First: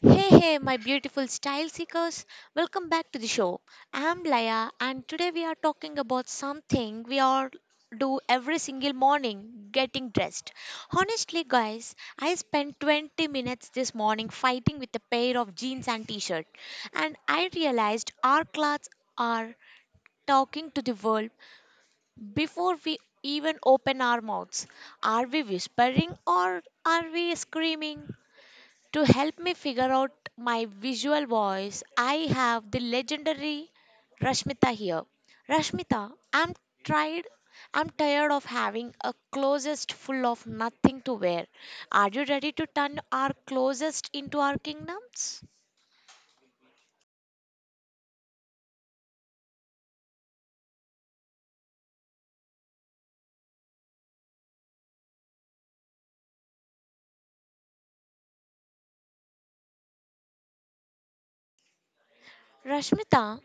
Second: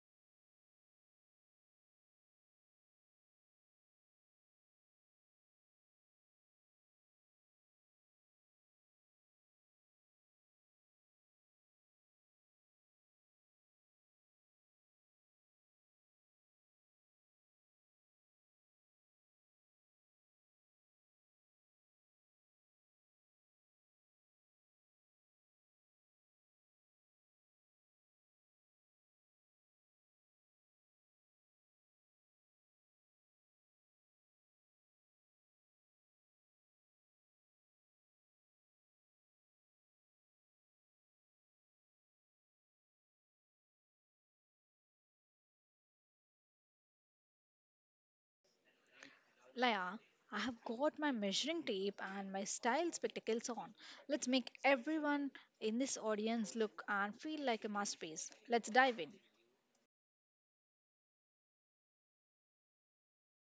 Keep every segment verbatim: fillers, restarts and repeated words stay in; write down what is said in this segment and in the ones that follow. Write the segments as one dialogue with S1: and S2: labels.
S1: Hey, hey, my beautiful style seekers. Welcome back to the show. I'm Laya, and today we are talking about something we all do every single morning, getting dressed. Honestly, guys, I spent twenty minutes this morning fighting with a pair of jeans and t shirt, and I realized our clothes are talking to the world before we even open our mouths. Are we whispering or are we screaming? To help me figure out my visual voice, I have the legendary Rashmita here. Rashmita, I'm tried I'm tired of having a closest full of nothing to wear. Are you ready to turn our closest into our kingdoms?
S2: Laya, I have got my measuring tape and my style spectacles on. Let's make everyone in this audience look and feel like a masterpiece. Let's dive in.
S1: Rashmita,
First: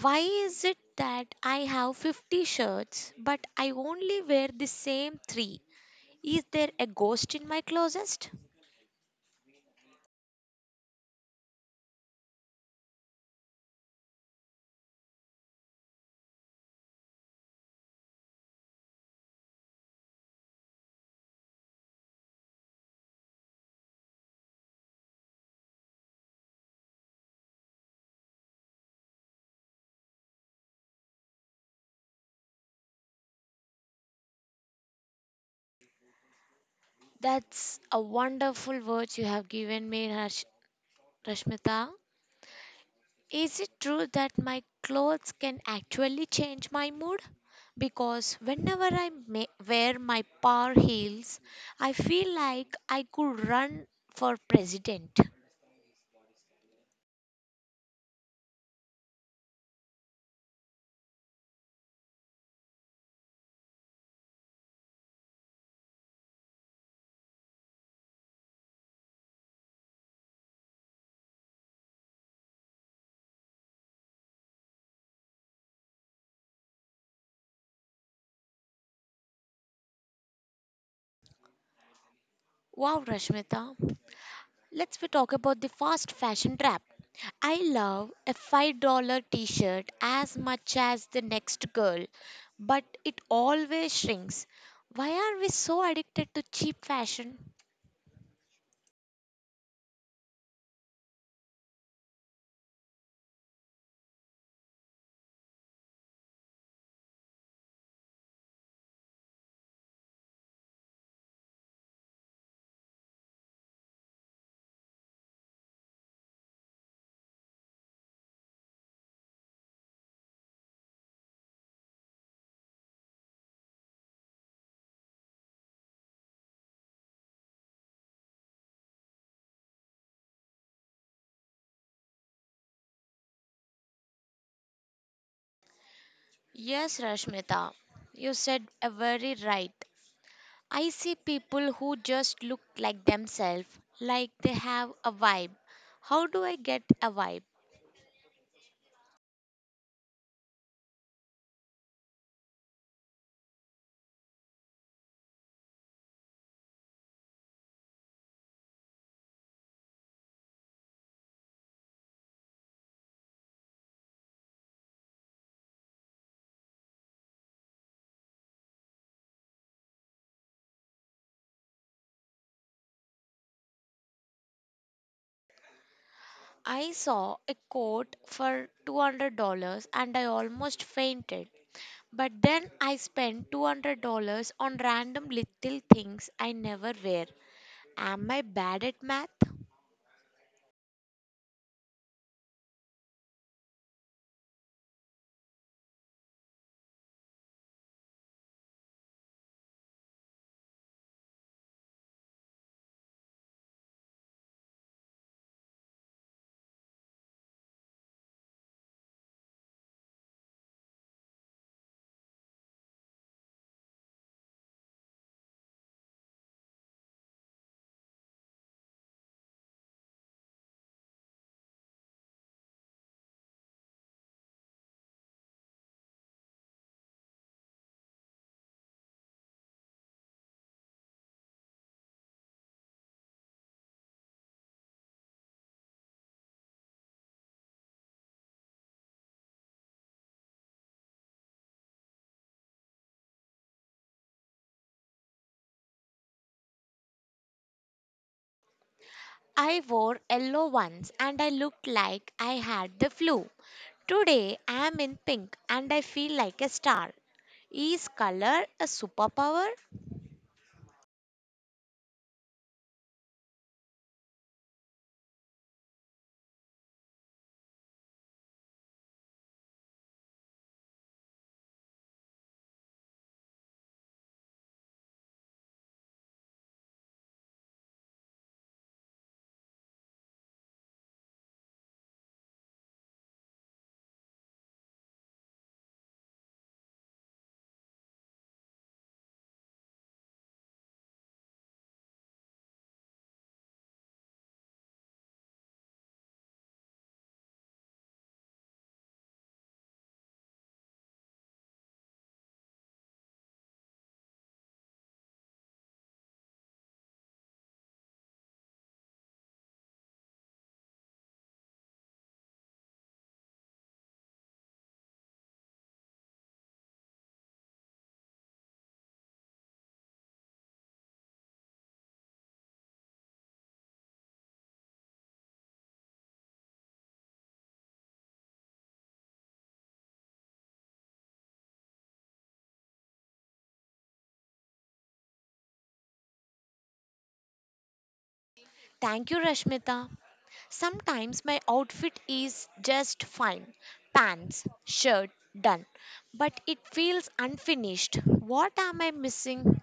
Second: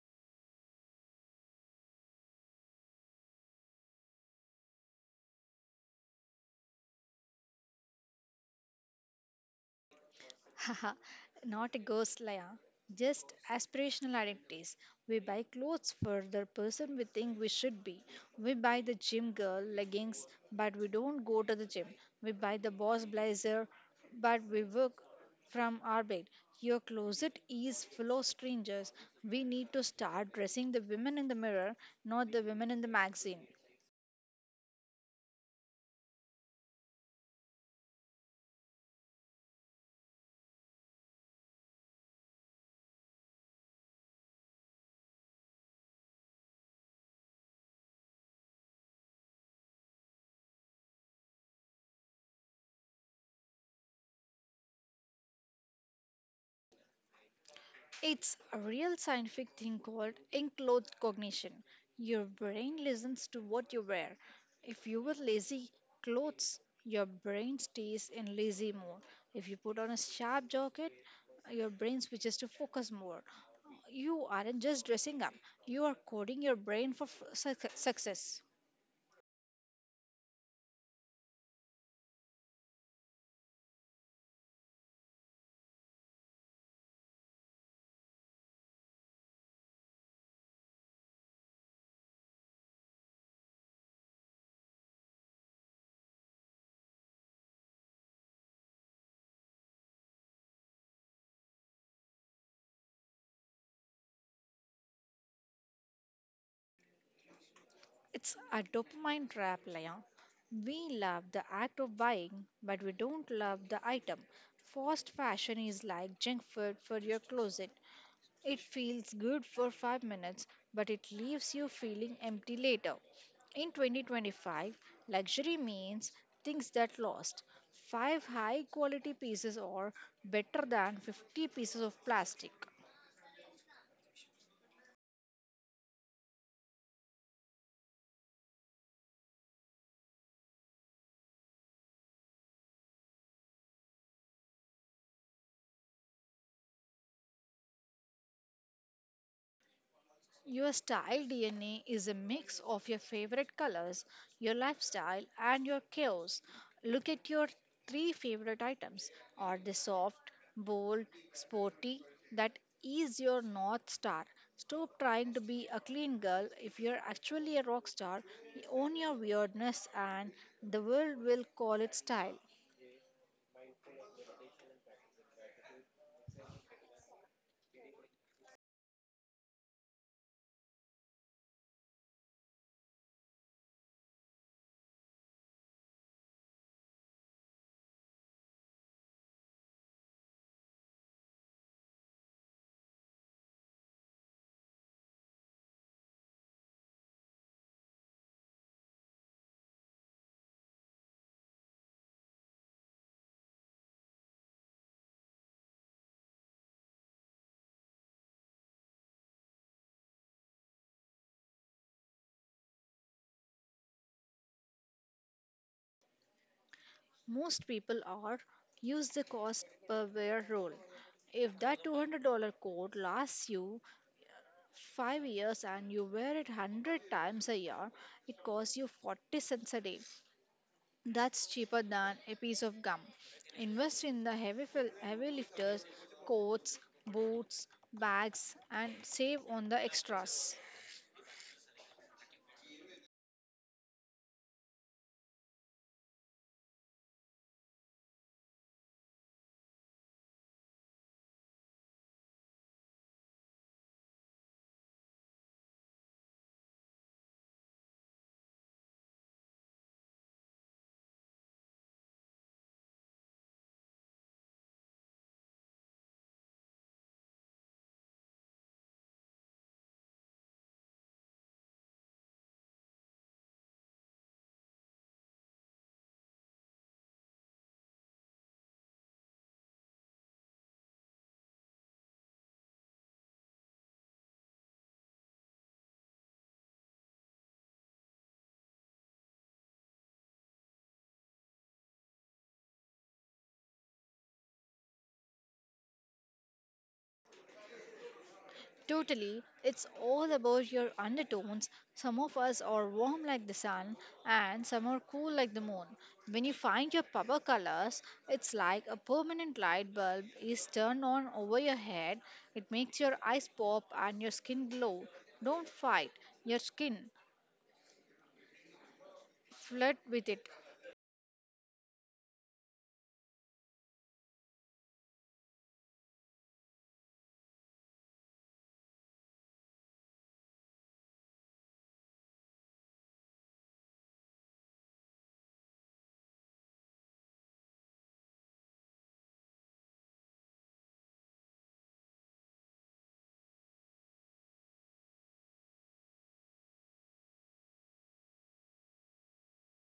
S1: why is it that I have fifty shirts but I only wear the same three? Is there a ghost in my closet?
S2: Haha, not a ghost, Laya. Just aspirational identities. We buy clothes for the person we think we should be. We buy the gym girl leggings, but we don't go to the gym. We buy the boss blazer, but we work from our bed. Your closet is full of strangers. We need to start dressing the women in the mirror, not the women in the magazine.
S1: That's a wonderful words you have given me, Rash. Rashmita, is it true that my clothes can actually change my mood? Because whenever I ma- wear my power heels, I feel like I could run for president.
S2: It's a real scientific thing called enclothed cognition. Your brain listens to what you wear. If you wear lazy clothes, your brain stays in lazy mode. If you put on a sharp jacket, your brain switches to focus mode. You aren't just dressing up, you are coding your brain for f- suc- success.
S1: Wow, Rashmita, let's we talk about the fast fashion trap. I love a five dollars t shirt as much as the next girl, but it always shrinks. Why are we so addicted to cheap fashion?
S2: It's a dopamine trap, Leon. We love the act of buying, but we don't love the item. Fast fashion is like junk food for your closet. It feels good for five minutes, but it leaves you feeling empty later. In twenty twenty-five, luxury means things that last. five high quality pieces are better than fifty pieces of plastic.
S1: Yes, Rashmita, you said a very right. I see people who just look like themselves, like they have a vibe. How do I get a vibe?
S2: Your style D N A is a mix of your favorite colors, your lifestyle, and your chaos. Look at your three favorite items. Are they soft, bold, sporty? That is your North Star. Stop trying to be a clean girl. If you're actually a rock star, own your weirdness and the world will call it style.
S1: I saw a coat for two hundred dollars and I almost fainted. But then I spent two hundred dollars on random little things I never wear. Am I bad at math?
S2: Most people are. Use the cost per wear rule. If that two hundred dollars coat lasts you five years and you wear it one hundred times a year, it costs you forty cents a day. That's cheaper than a piece of gum. Invest in the heavy, fil- heavy lifters, coats, boots, bags, and save on the extras.
S1: I wore yellow once and I looked like I had the flu. Today I am in pink and I feel like a star. Is color a superpower?
S2: Totally. It's all about your undertones. Some of us are warm like the sun, and some are cool like the moon. When you find your power colors, it's like a permanent light bulb is turned on over your head. It makes your eyes pop and your skin glow. Don't fight your skin, flirt with it.
S1: Thank you, Rashmita. Sometimes my outfit is just fine, pants, shirt, done. But it feels unfinished. What am I missing?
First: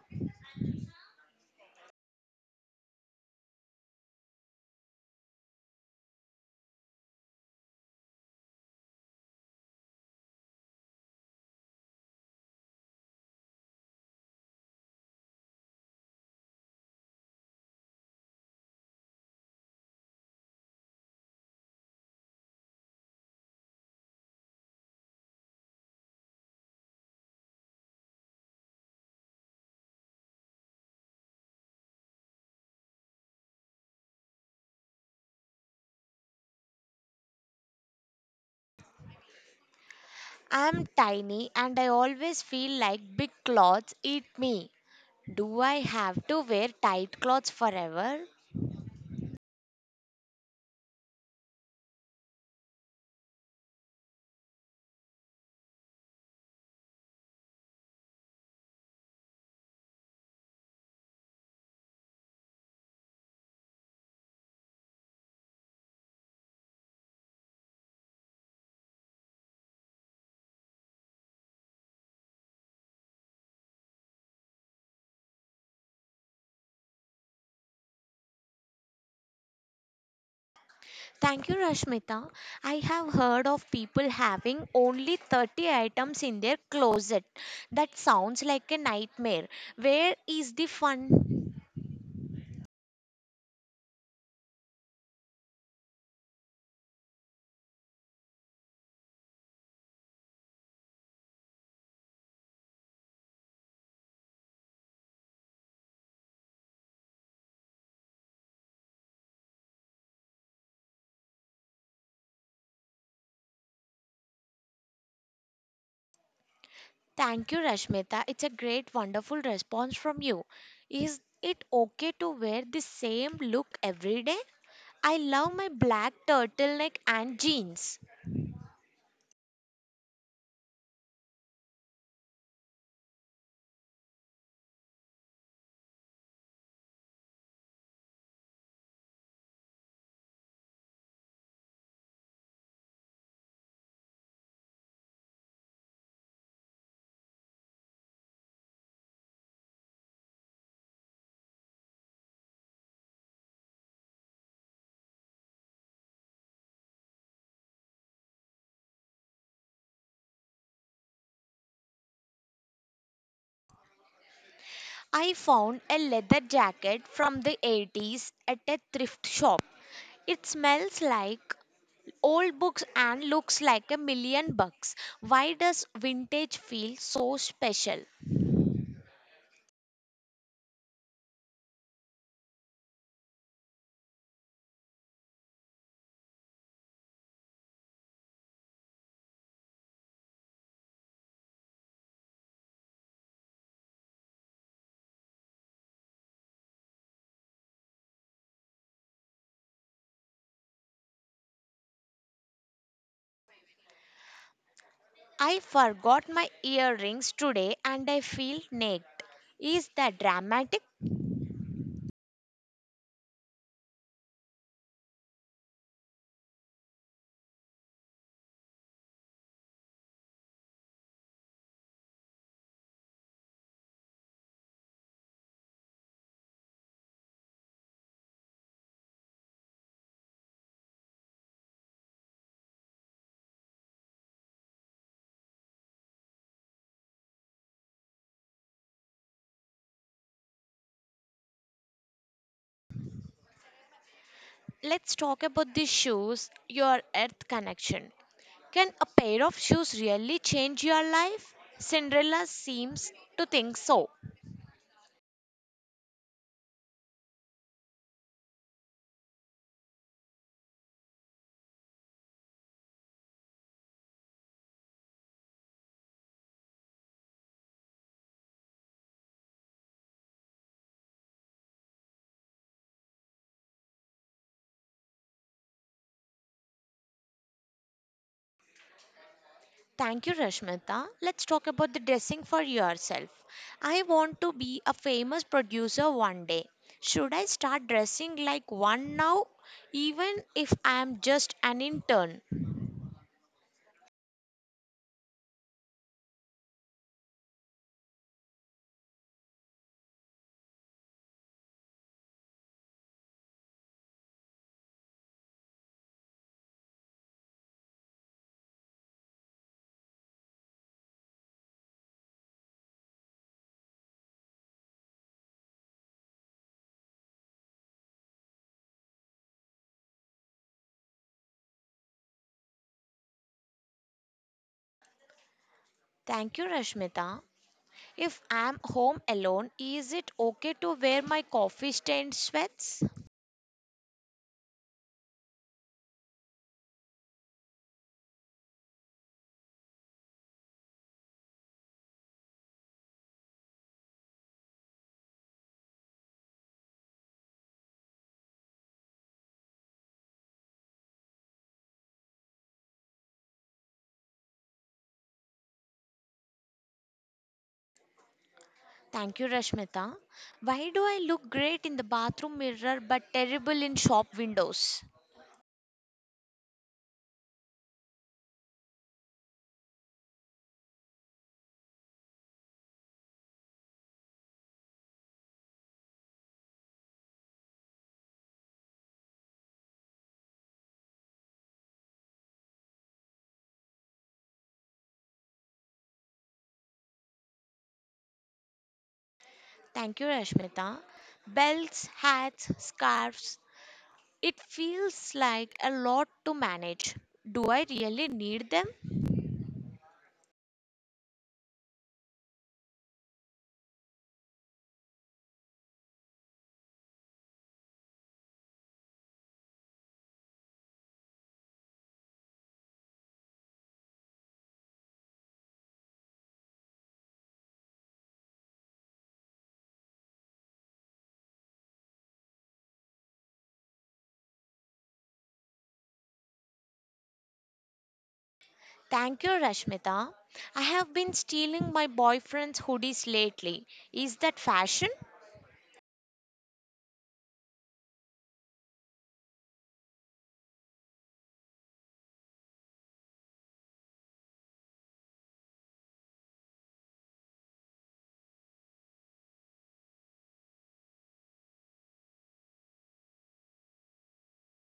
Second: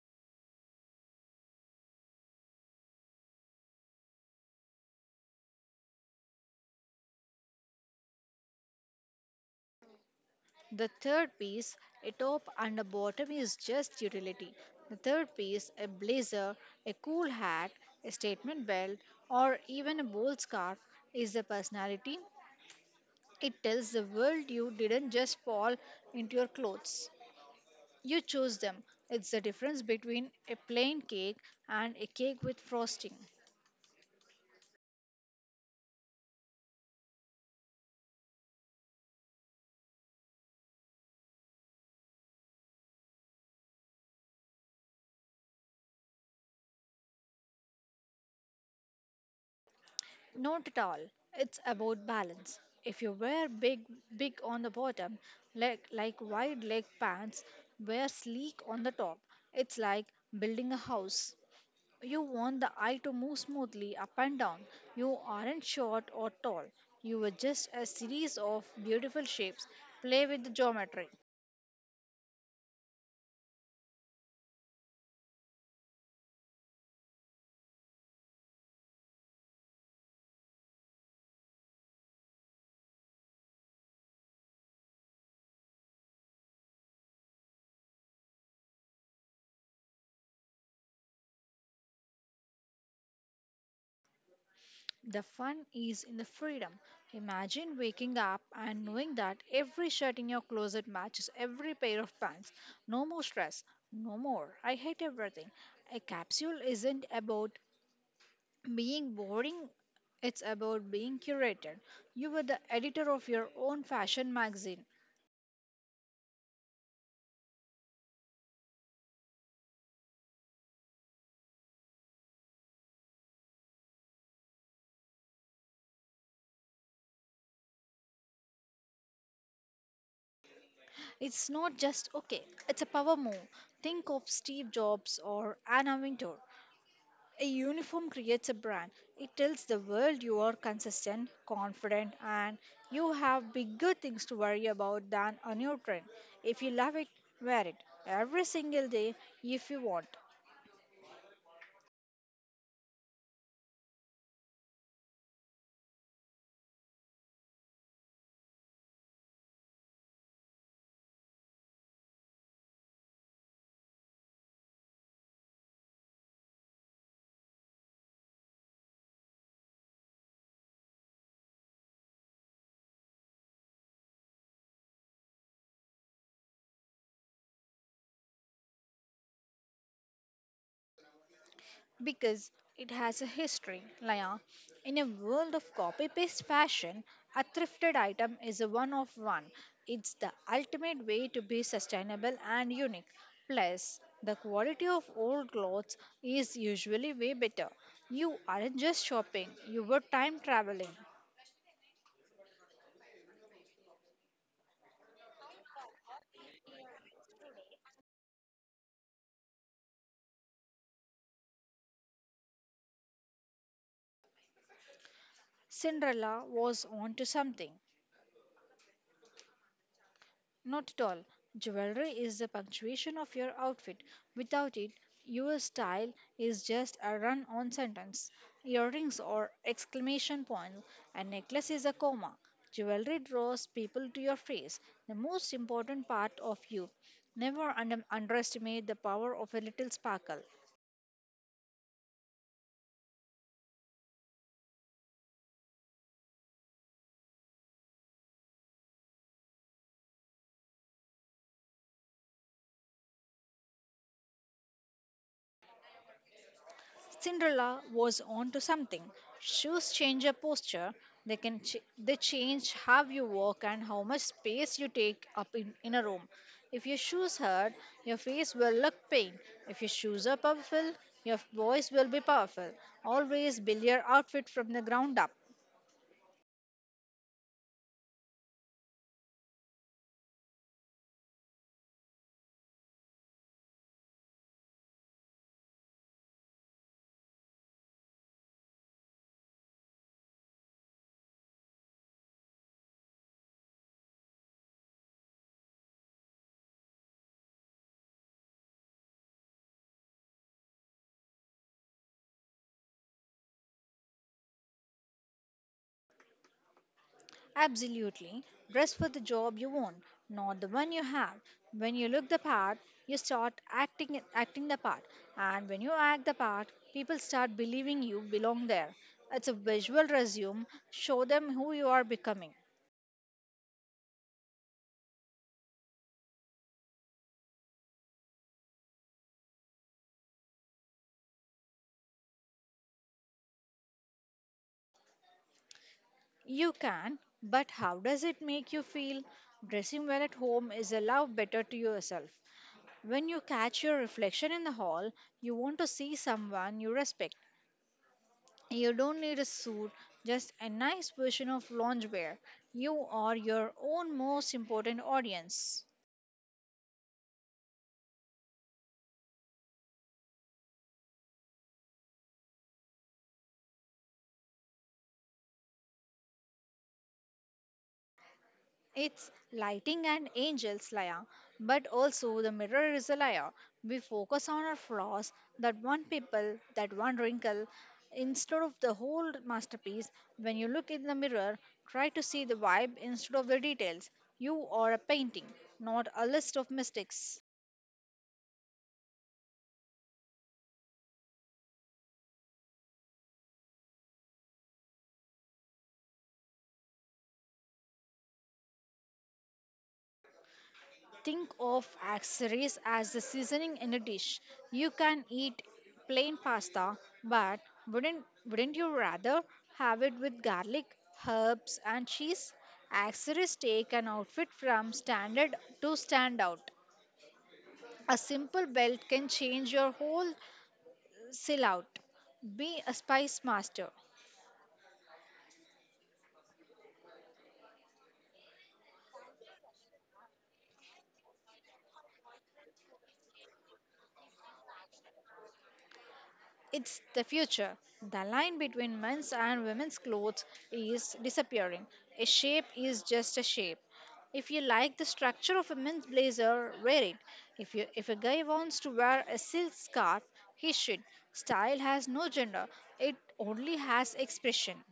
S2: The third piece, a top and a bottom, is just utility. The third piece, a blazer, a cool hat, a statement belt, or even a bold scarf, is the personality. It tells the world you didn't just fall into your clothes. You chose them. It's the difference between a plain cake and a cake with frosting.
S1: I am tiny and I always feel like big clothes eat me. Do I have to wear tight clothes forever?
S2: Not at all. It's about balance. If you wear big, big on the bottom, like, like wide leg pants, wear sleek on the top. It's like building a house. You want the eye to move smoothly up and down. You aren't short or tall. You are just a series of beautiful shapes. Play with the geometry.
S1: Thank you, Rashmita. I have heard of people having only thirty items in their closet. That sounds like a nightmare. Where is the fun?
S2: The fun is in the freedom. Imagine waking up and knowing that every shirt in your closet matches every pair of pants. No more stress. No more. I hate everything. A capsule isn't about being boring, it's about being curated. You were the editor of your own fashion magazine.
S1: Thank you, Rashmita. It's a great, wonderful response from you. Is it okay to wear the same look every day? I love my black turtleneck and jeans.
S2: It's not just okay, it's a power move. Think of Steve Jobs or Anna Wintour. A uniform creates a brand. It tells the world you are consistent, confident, and you have bigger things to worry about than a new trend. If you love it, wear it every single day if you want.
S1: I found a leather jacket from the eighties at a thrift shop. It smells like old books and looks like a million bucks. Why does vintage feel so special?
S2: Because it has a history, Laya. In a world of copy paste fashion, a thrifted item is a one of one. It's the ultimate way to be sustainable and unique. Plus, the quality of old clothes is usually way better. You aren't just shopping, you were time traveling.
S1: I forgot my earrings today and I feel naked. Is that dramatic?
S2: Cinderella was onto something. Not at all. Jewelry is the punctuation of your outfit. Without it, your style is just a run on sentence. Earrings are exclamation points, a necklace is a comma. Jewelry draws people to your face, the most important part of you. Never under- underestimate the power of a little sparkle.
S1: Let's talk about the shoes, your earth connection. Can a pair of shoes really change your life? Cinderella seems to think so.
S2: Cinderella was onto something. Shoes change your posture. They can ch- they change how you walk and how much space you take up in, in a room. If your shoes hurt, your face will look pain. If your shoes are powerful, your voice will be powerful. Always build your outfit from the ground up.
S1: Thank you, Rashmita. Let's talk about the dressing for yourself. I want to be a famous producer one day. Should I start dressing like one now, even if I am just an intern?
S2: Absolutely. Dress for the job you want, not the one you have. When you look the part, you start acting acting the part. And when you act the part, people start believing you belong there. It's a visual resume. Show them who you are becoming.
S1: Thank you, Rashmita. If I am home alone, is it okay to wear my coffee stained sweats?
S2: You can, but how does it make you feel? Dressing well at home is a love better to yourself. When you catch your reflection in the hall, you want to see someone you respect. You don't need a suit, just a nice version of loungewear. You are your own most important audience.
S1: Thank you, Rashmita. Why do I look great in the bathroom mirror but terrible in shop windows?
S2: It's lighting and angels, Laya, but also the mirror is a liar. We focus on our flaws, that one pimple, that one wrinkle, instead of the whole masterpiece. When you look in the mirror, try to see the vibe instead of the details. You are a painting, not a list of mistakes.
S1: Thank you, Rashmita. Belts, hats, scarves, it feels like a lot to manage. Do I really need them?
S2: Think of accessories as the seasoning in a dish. You can eat plain pasta, but wouldn't wouldn't you rather have it with garlic, herbs, and cheese? Accessories take an outfit from standard to stand out. A simple belt can change your whole sell out. Be a spice master.
S1: Thank you, Rashmita. I have been stealing my boyfriend's hoodies lately. Is that fashion?
S2: It's the future. The line between men's and women's clothes is disappearing. A shape is just a shape. If you like the structure of a men's blazer, wear it. If, you, if a guy wants to wear a silk scarf, he should. Style has no gender, it only has expression.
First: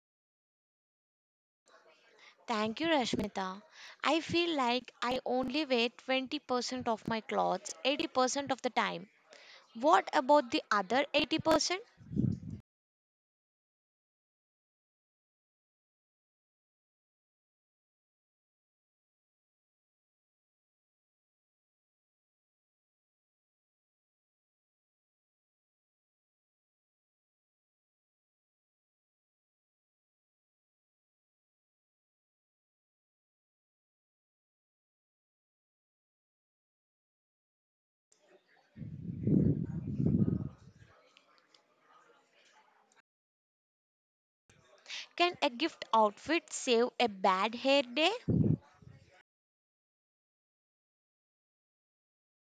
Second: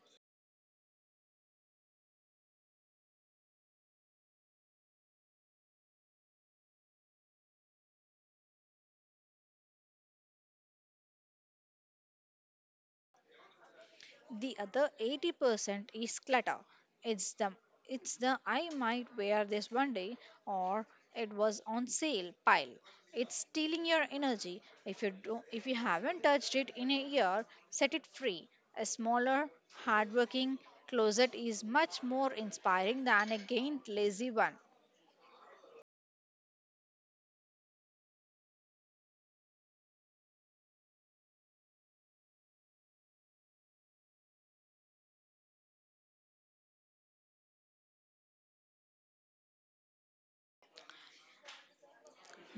S1: Thank you, Rashmita. I feel like I only wear twenty percent of my clothes eighty percent of the time. What about the other eighty percent?
S2: The other eighty percent is clutter. It's the it's the I might wear this one day or it was on sale pile. It's stealing your energy. If you do, if you haven't touched it in a year, set it free. A smaller, hardworking closet is much more inspiring than a gained lazy one.
S1: Can a gift outfit save a bad hair day?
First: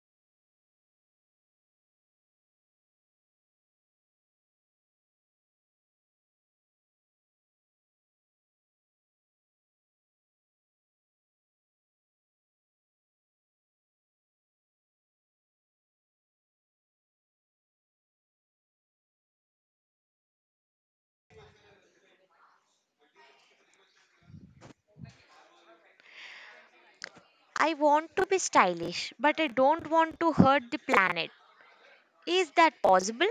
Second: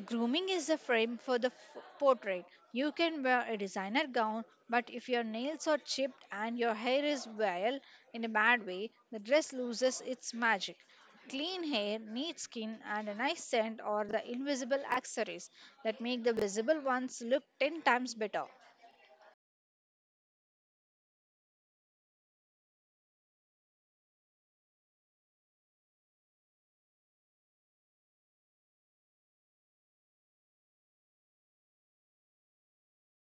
S2: Grooming is the frame for the f- portrait. You can wear a designer gown, but if your nails are chipped and your hair is vile in a bad way, the dress loses its magic. Clean hair, neat skin, and a nice scent are the invisible accessories that make the visible ones look ten times better.
S1: I want to be stylish, but I don't want to hurt the planet. Is that possible?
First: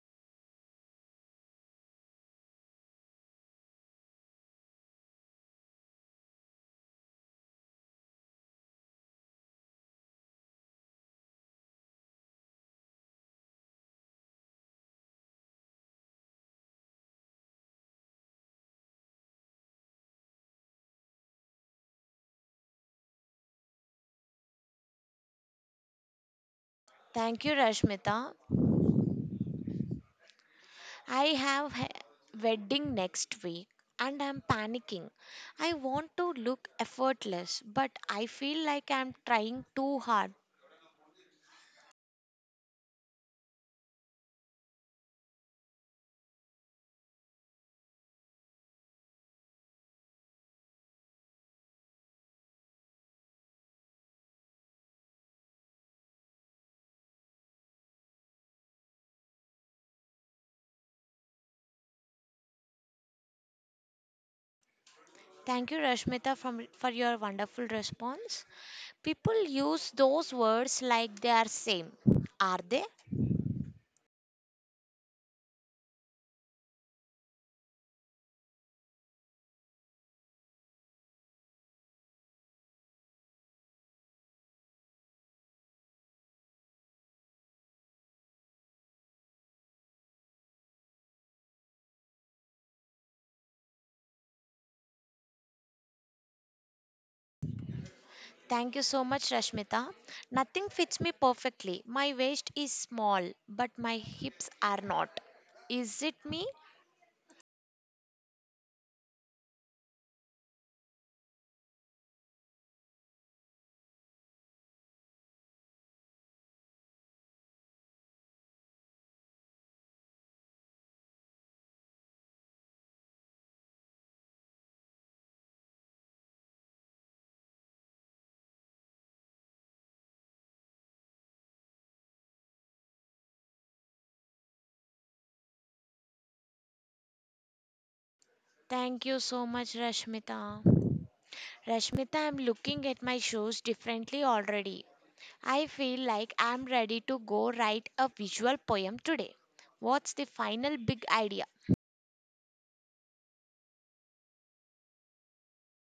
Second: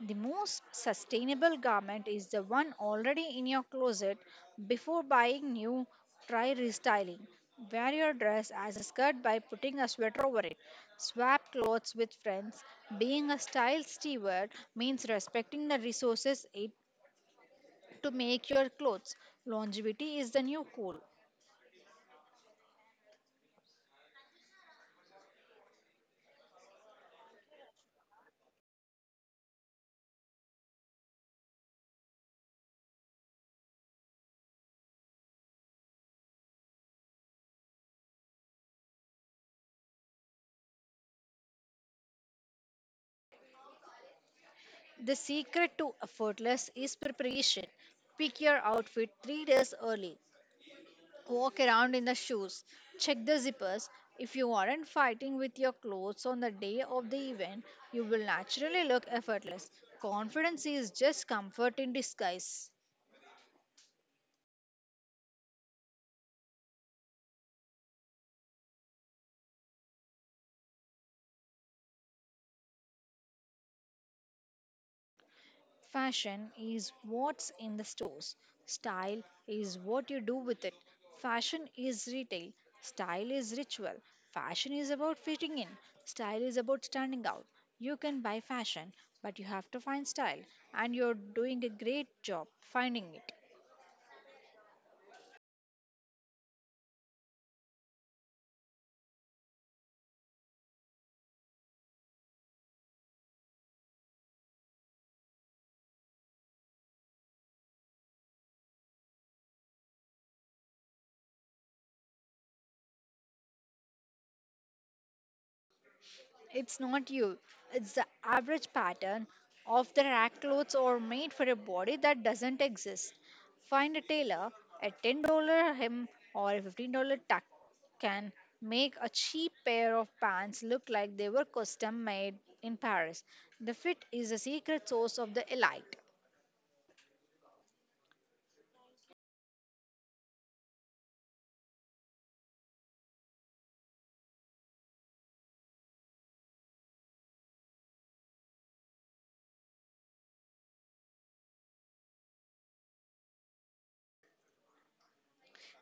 S2: The most sustainable garment is the one already in your closet. Before buying new, try restyling. Wear your dress as a skirt by putting a sweater over it. Swap clothes with friends. Being a style steward means respecting the resources it to make your clothes. Longevity is the new cool.
S1: Thank you, Rashmita. I have a wedding next week and I'm panicking. I want to look effortless, but I feel like I'm trying too hard.
S2: The secret to effortless is preparation. Pick your outfit three days early. Walk around in the shoes. Check the zippers. If you aren't fighting with your clothes on the day of the event, you will naturally look effortless. Confidence is just comfort in disguise.
S1: Thank you, Rashmita, from, for your wonderful response. People use those words like they are same. Are they?
S2: Fashion is what's in the stores. Style is what you do with it. Fashion is retail. Style is ritual. Fashion is about fitting in. Style is about standing out. You can buy fashion, but you have to find style, and you're doing a great job finding it.
S1: Thank you so much, Rashmita. Nothing fits me perfectly. My waist is small, but my hips are not. Is it me?
S2: It's not you. It's the average pattern of the rack clothes or made for a body that doesn't exist. Find a tailor, a ten dollars hem or a fifteen dollars tuck can make a cheap pair of pants look like they were custom made in Paris. The fit is the secret source of the elite.
S1: Thank you so much, Rashmita. Rashmita, I'm looking at my shoes differently already. I feel like I'm ready to go write a visual poem today. What's the final big idea?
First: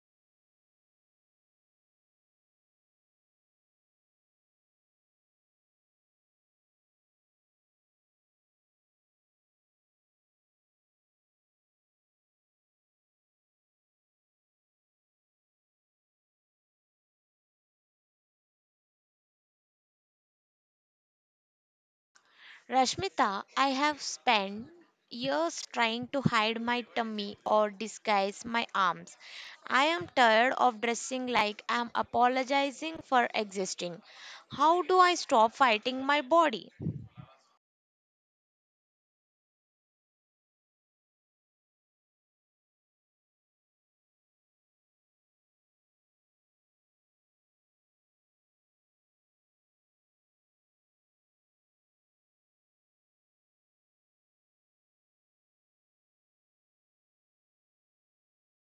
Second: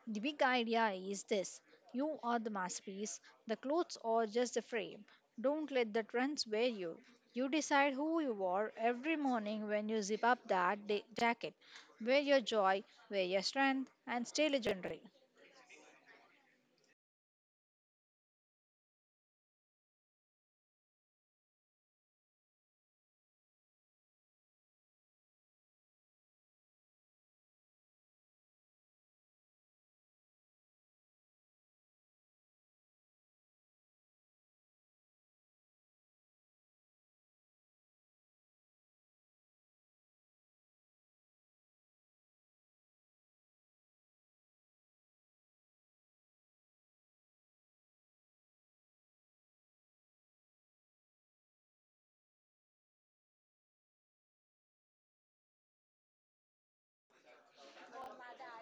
S2: The big idea is this you are the masterpiece, the clothes are just a frame. Don't let the trends wear you. You decide who you are every morning when you zip up that da- jacket. Wear your joy, wear your strength, and stay legendary.
S1: Rashmita, I have spent years trying to hide my tummy or disguise my arms. I am tired of dressing like I'm apologizing for existing. How do I stop fighting my body?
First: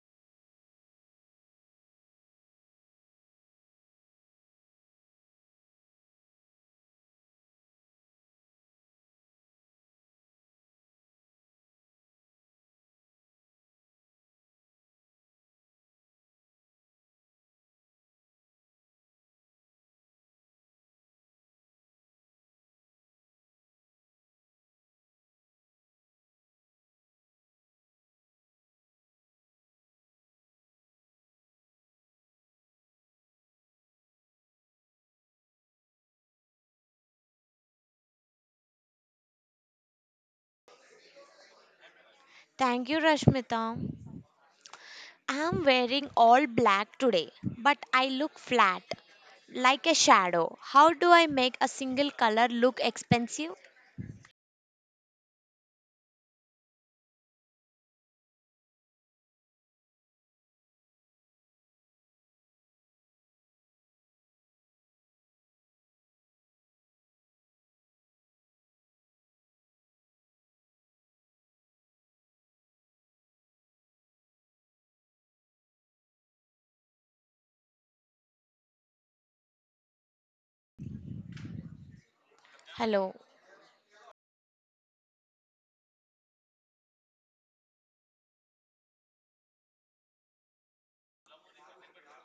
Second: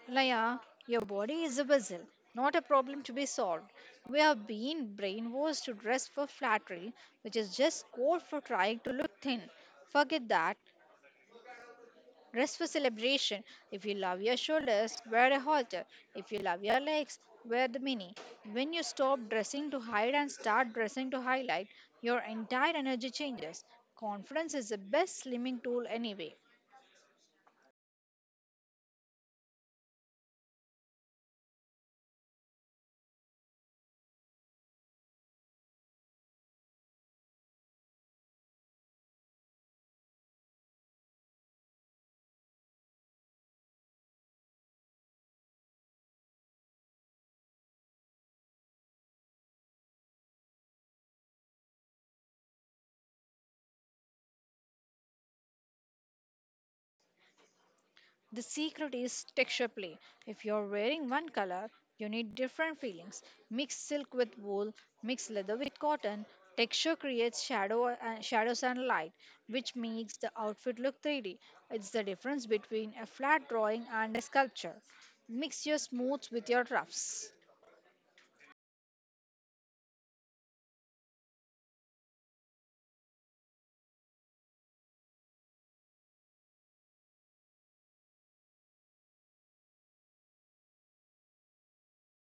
S2: Laya, your body is a puzzle, not a problem to be solved. We have been brainwashed to dress for flattery, which is just code for trying to look thin. Forget that. Rest for celebration. If you love your shoulders, wear a halter. If you love your legs, wear the mini. When you stop dressing to hide and start dressing to highlight, your entire energy changes. Confidence is the best slimming tool anyway.
S1: Thank you, Rashmita. I'm wearing all black today, but I look flat, like a shadow. How do I make a single color look expensive?
S2: The secret is texture play. If you're wearing one color, you need different feelings. Mix silk with wool, mix leather with cotton. Texture creates shadow and shadows and light, which makes the outfit look three D. It's the difference between a flat drawing and a sculpture. Mix your smooths with your roughs.
S1: Hello.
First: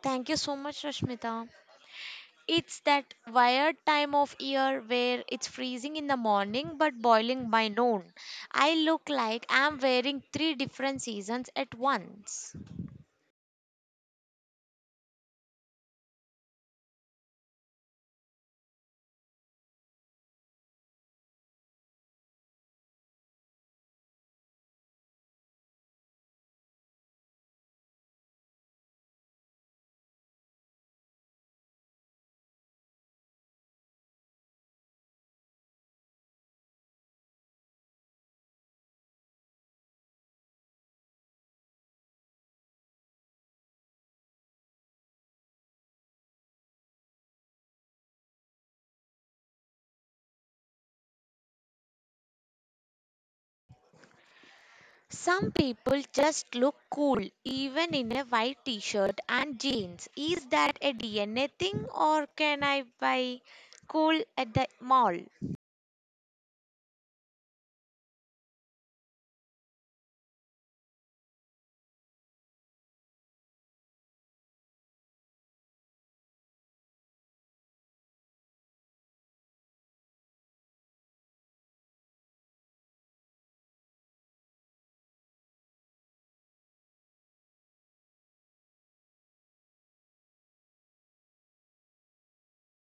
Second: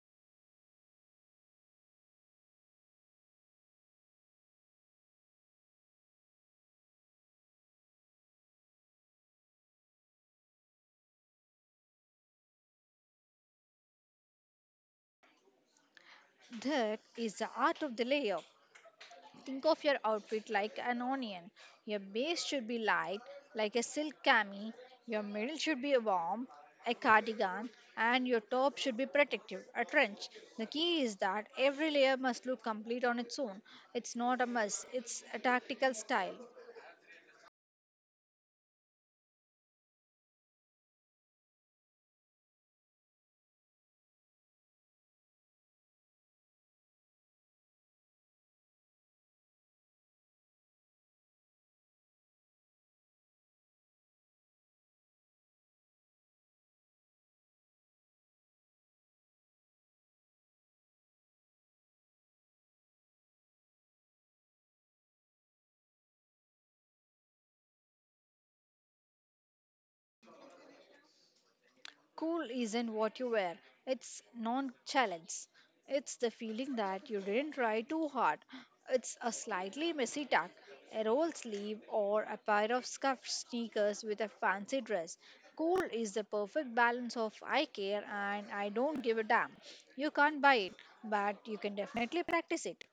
S1: Thank you so much, Rashmita. It's that weird time of year where it's freezing in the morning but boiling by noon. I look like I'm wearing three different seasons at once.
S2: That is the art of the layer. Think of your outfit like an onion. Your base should be light, like a silk cami. Your middle should be warm, a cardigan, and your top should be protective, a trench. The key is that every layer must look complete on its own. It's not a must, it's a tactical style.
S1: Some people just look cool even in a white t-shirt and jeans. Is that a D N A thing or can I buy cool at the mall?
S2: Cool isn't what you wear, it's nonchalance. It's the feeling that you didn't try too hard. It's a slightly messy tuck, a roll sleeve, or a pair of scuffed sneakers with a fancy dress. Cool is the perfect balance of I care and I don't give a damn. You can't buy it, but you can definitely practice it.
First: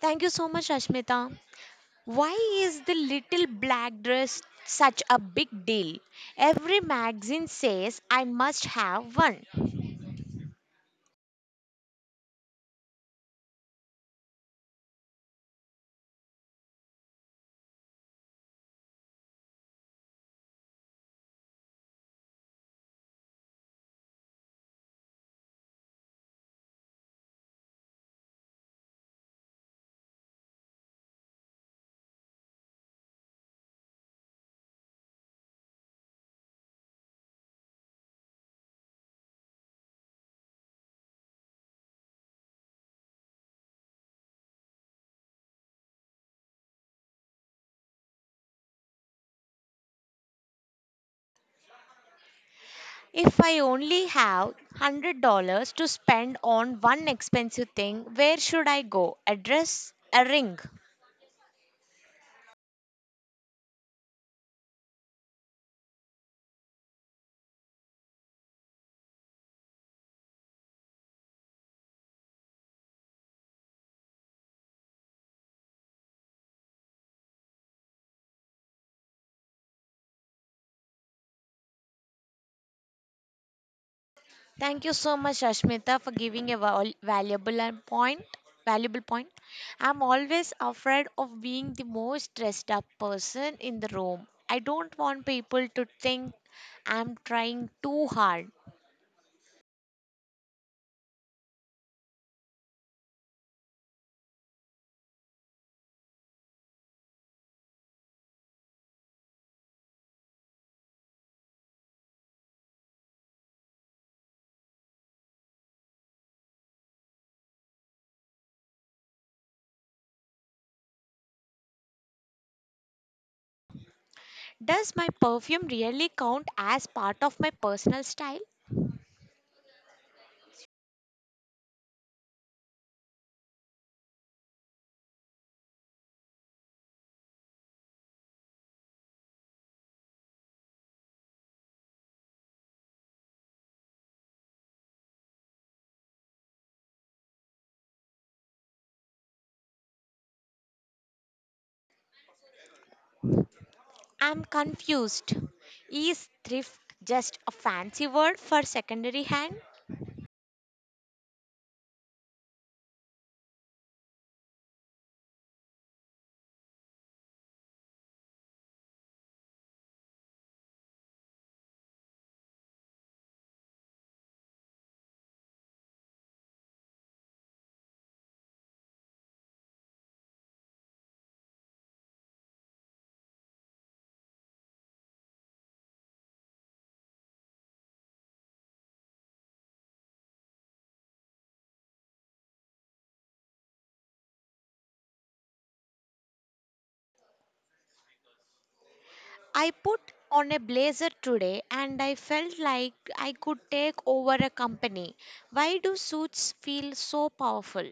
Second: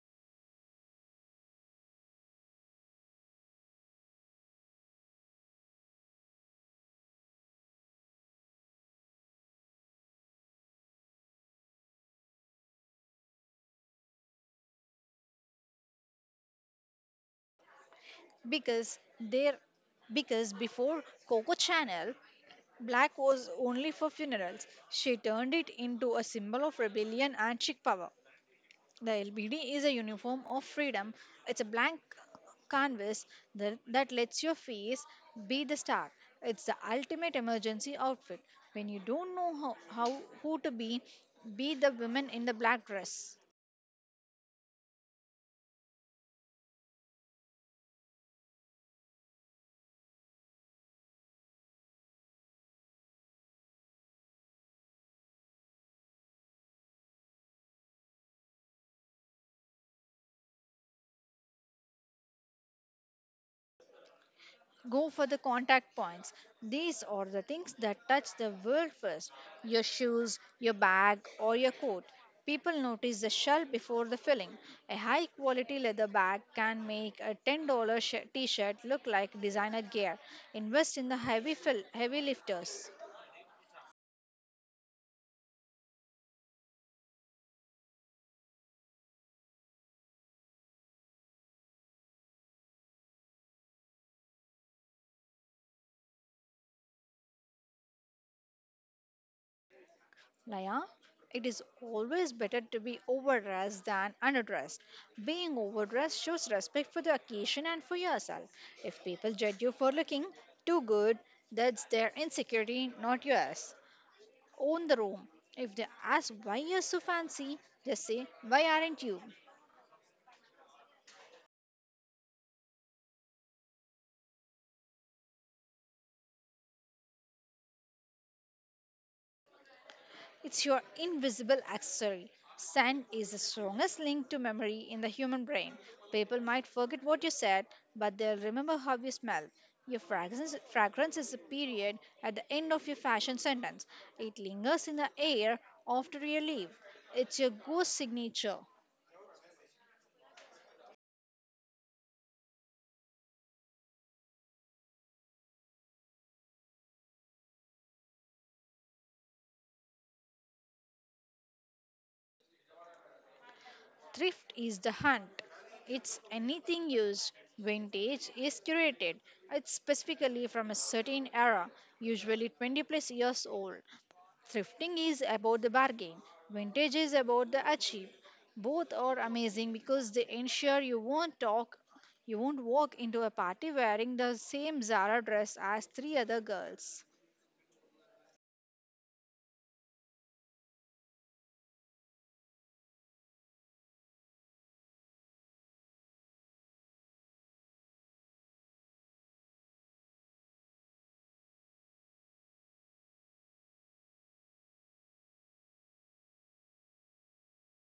S1: Thank you so much, Ashmita. Why is the little black dress such a big deal? Every magazine says I must have one.
S2: because there because before Coco channel black was only for funerals. She turned it into a symbol of rebellion and chic power. The L B D is a uniform of freedom. It's a blank canvas that, that lets your face be the star. It's the ultimate emergency outfit when you don't know how, how who to be. Be the woman in the black dress.
S1: If I only have one hundred dollars to spend on one expensive thing, where should I go? A dress? A ring?
S2: Go for the contact points. These are the things that touch the world first: your shoes, your bag, or your coat. People notice the shell before the filling. A high quality leather bag can make a ten dollars sh- t shirt look like designer gear. Invest in the heavy, fill- heavy lifters.
S1: Thank you so much, Ashmita, for giving a val- valuable and point. Valuable point. I'm always afraid of being the most dressed up person in the room. I don't want people to think I'm trying too hard.
S2: Laya, it is always better to be overdressed than underdressed. Being overdressed shows respect for the occasion and for yourself. If people judge you for looking too good, that's their insecurity, not yours. Own the room. If they ask why you're so fancy, just say, "Why aren't you?"
S1: Does my perfume really count as part of my personal style?
S2: It's your invisible accessory. Scent is the strongest link to memory in the human brain. People might forget what you said, but they'll remember how you smell. Your fragrance, fragrance is a period at the end of your fashion sentence. It lingers in the air after you leave. It's your ghost signature.
S1: I'm confused. Is thrift just a fancy word for secondary hand?
S2: Thrift is the hunt. It's anything used. Vintage is curated. It's specifically from a certain era, usually twenty plus years old. Thrifting is about the bargain. Vintage is about the achieve. Both are amazing because they ensure you won't talk you won't walk into a party wearing the same Zara dress as three other girls.
S1: I put on a blazer today and I felt like I could take over a company. Why do suits feel so powerful?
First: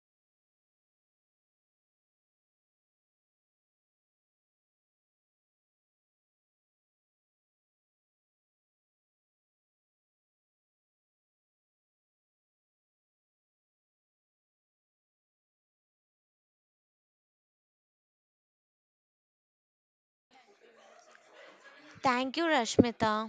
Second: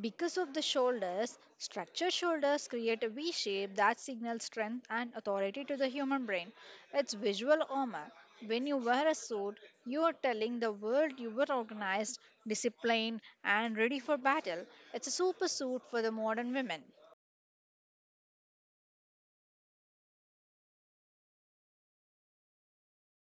S2: Because of the shoulders, structured shoulders create a V shape that signals strength and authority to the human brain. It's visual armor. When you wear a suit, you are telling the world you were organized, disciplined, and ready for battle. It's a super suit for the modern women.
S1: Thank you, Rashmita.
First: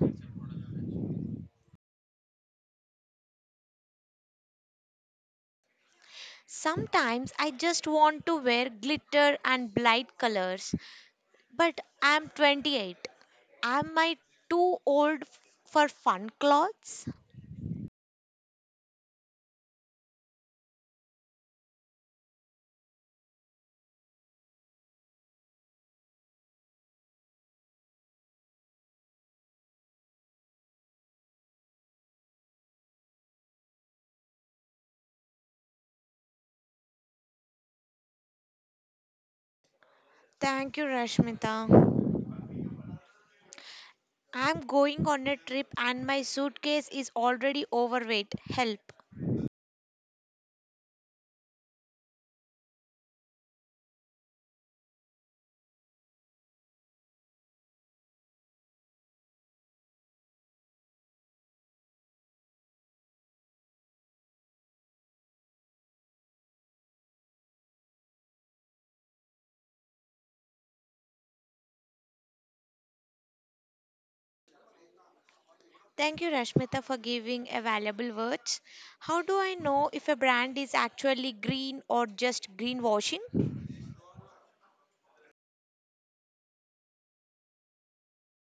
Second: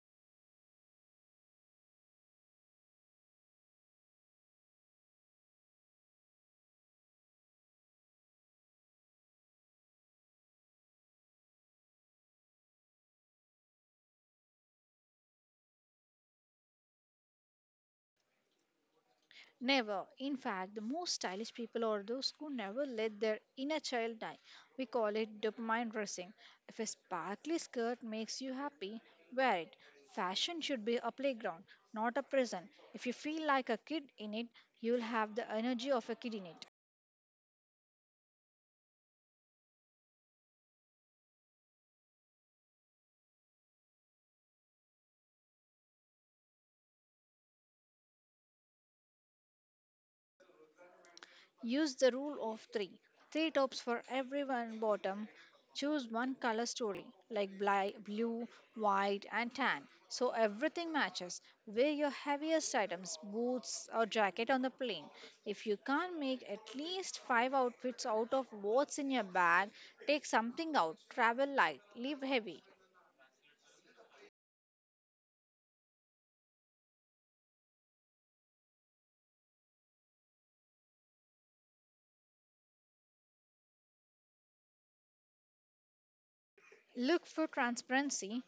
S1: Sometimes I just want to wear glitter and bright colors, but I'm twenty-eight. Am I too old f- for fun clothes?
S2: Never. In fact, the most stylish people are those who never let their inner child die. We call it dopamine dressing. If a sparkly skirt makes you happy, wear it. Fashion should be a playground, not a prison. If you feel like a kid in it, you'll have the energy of a kid in it.
S1: Thank you, Rashmita. I'm going on a trip and my suitcase is already overweight. Help.
S2: Use the rule of three: three tops for everyone bottom. Choose one color story like bli- blue, white, and tan so everything matches. Wear your heaviest items, boots, or jacket on the plane. If you can't make at least five outfits out of what's in your bag, take something out. Travel light, live heavy.
S1: Thank you, Rashmita, for giving a valuable words. How do I know if a brand is actually green or just greenwashing?
S2: Look for transparency.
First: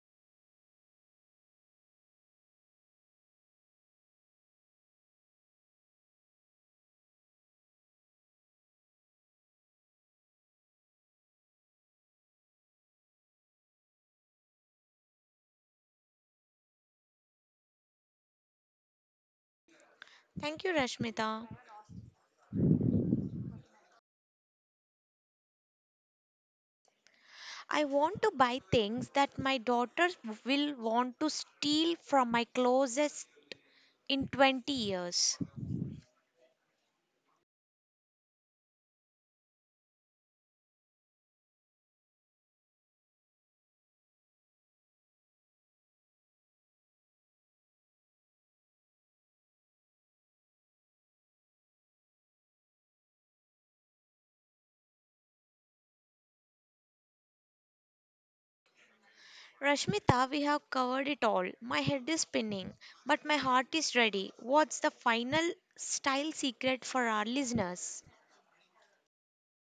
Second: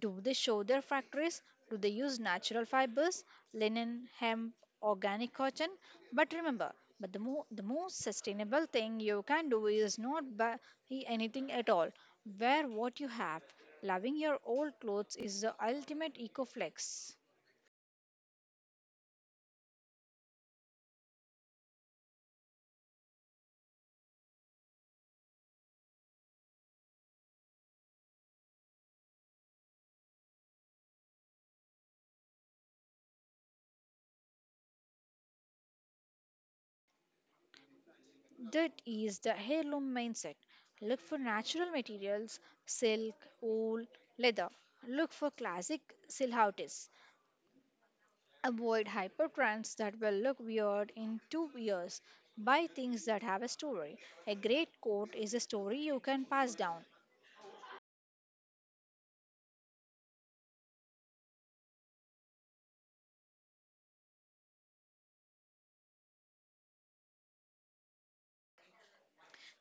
S2: Do they show their factories? Do they use natural fibers, linen, hemp, organic cotton? But remember, but the, mo- the most sustainable thing you can do is not buy anything at all. Wear what you have. Loving your old clothes is the ultimate eco flex.
S1: Thank you, Rashmita. I want to buy things that my daughter will want to steal from my closets in twenty years.
S2: That is the heirloom mindset. Look for natural materials, silk, wool, leather. Look for classic silhouettes. Avoid hypertrends that will look weird in two years. Buy things that have a story. A great coat is a story you can pass down.
S1: Rashmita, we have covered it all. My head is spinning, but my heart is ready. What's the final style secret for our listeners?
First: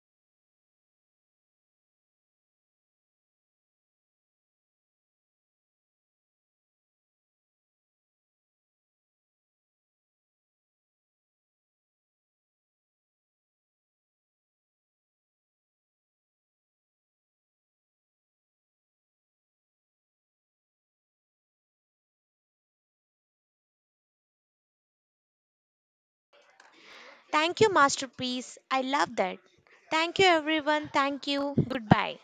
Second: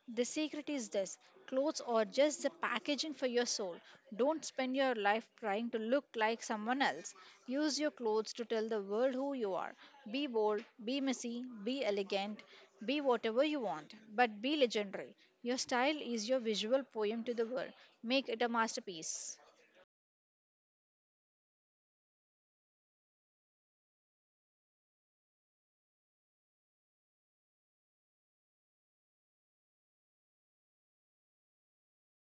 S2: The secret is this: clothes are just the packaging for your soul. Don't spend your life trying to look like someone else. Use your clothes to tell the world who you are. Be bold, be messy, be elegant, be whatever you want, but be legendary. Your style is your visual poem to the world. Make it a masterpiece.
S1: Thank you, Masterpiece. I love that. Thank you, everyone. Thank you. Goodbye.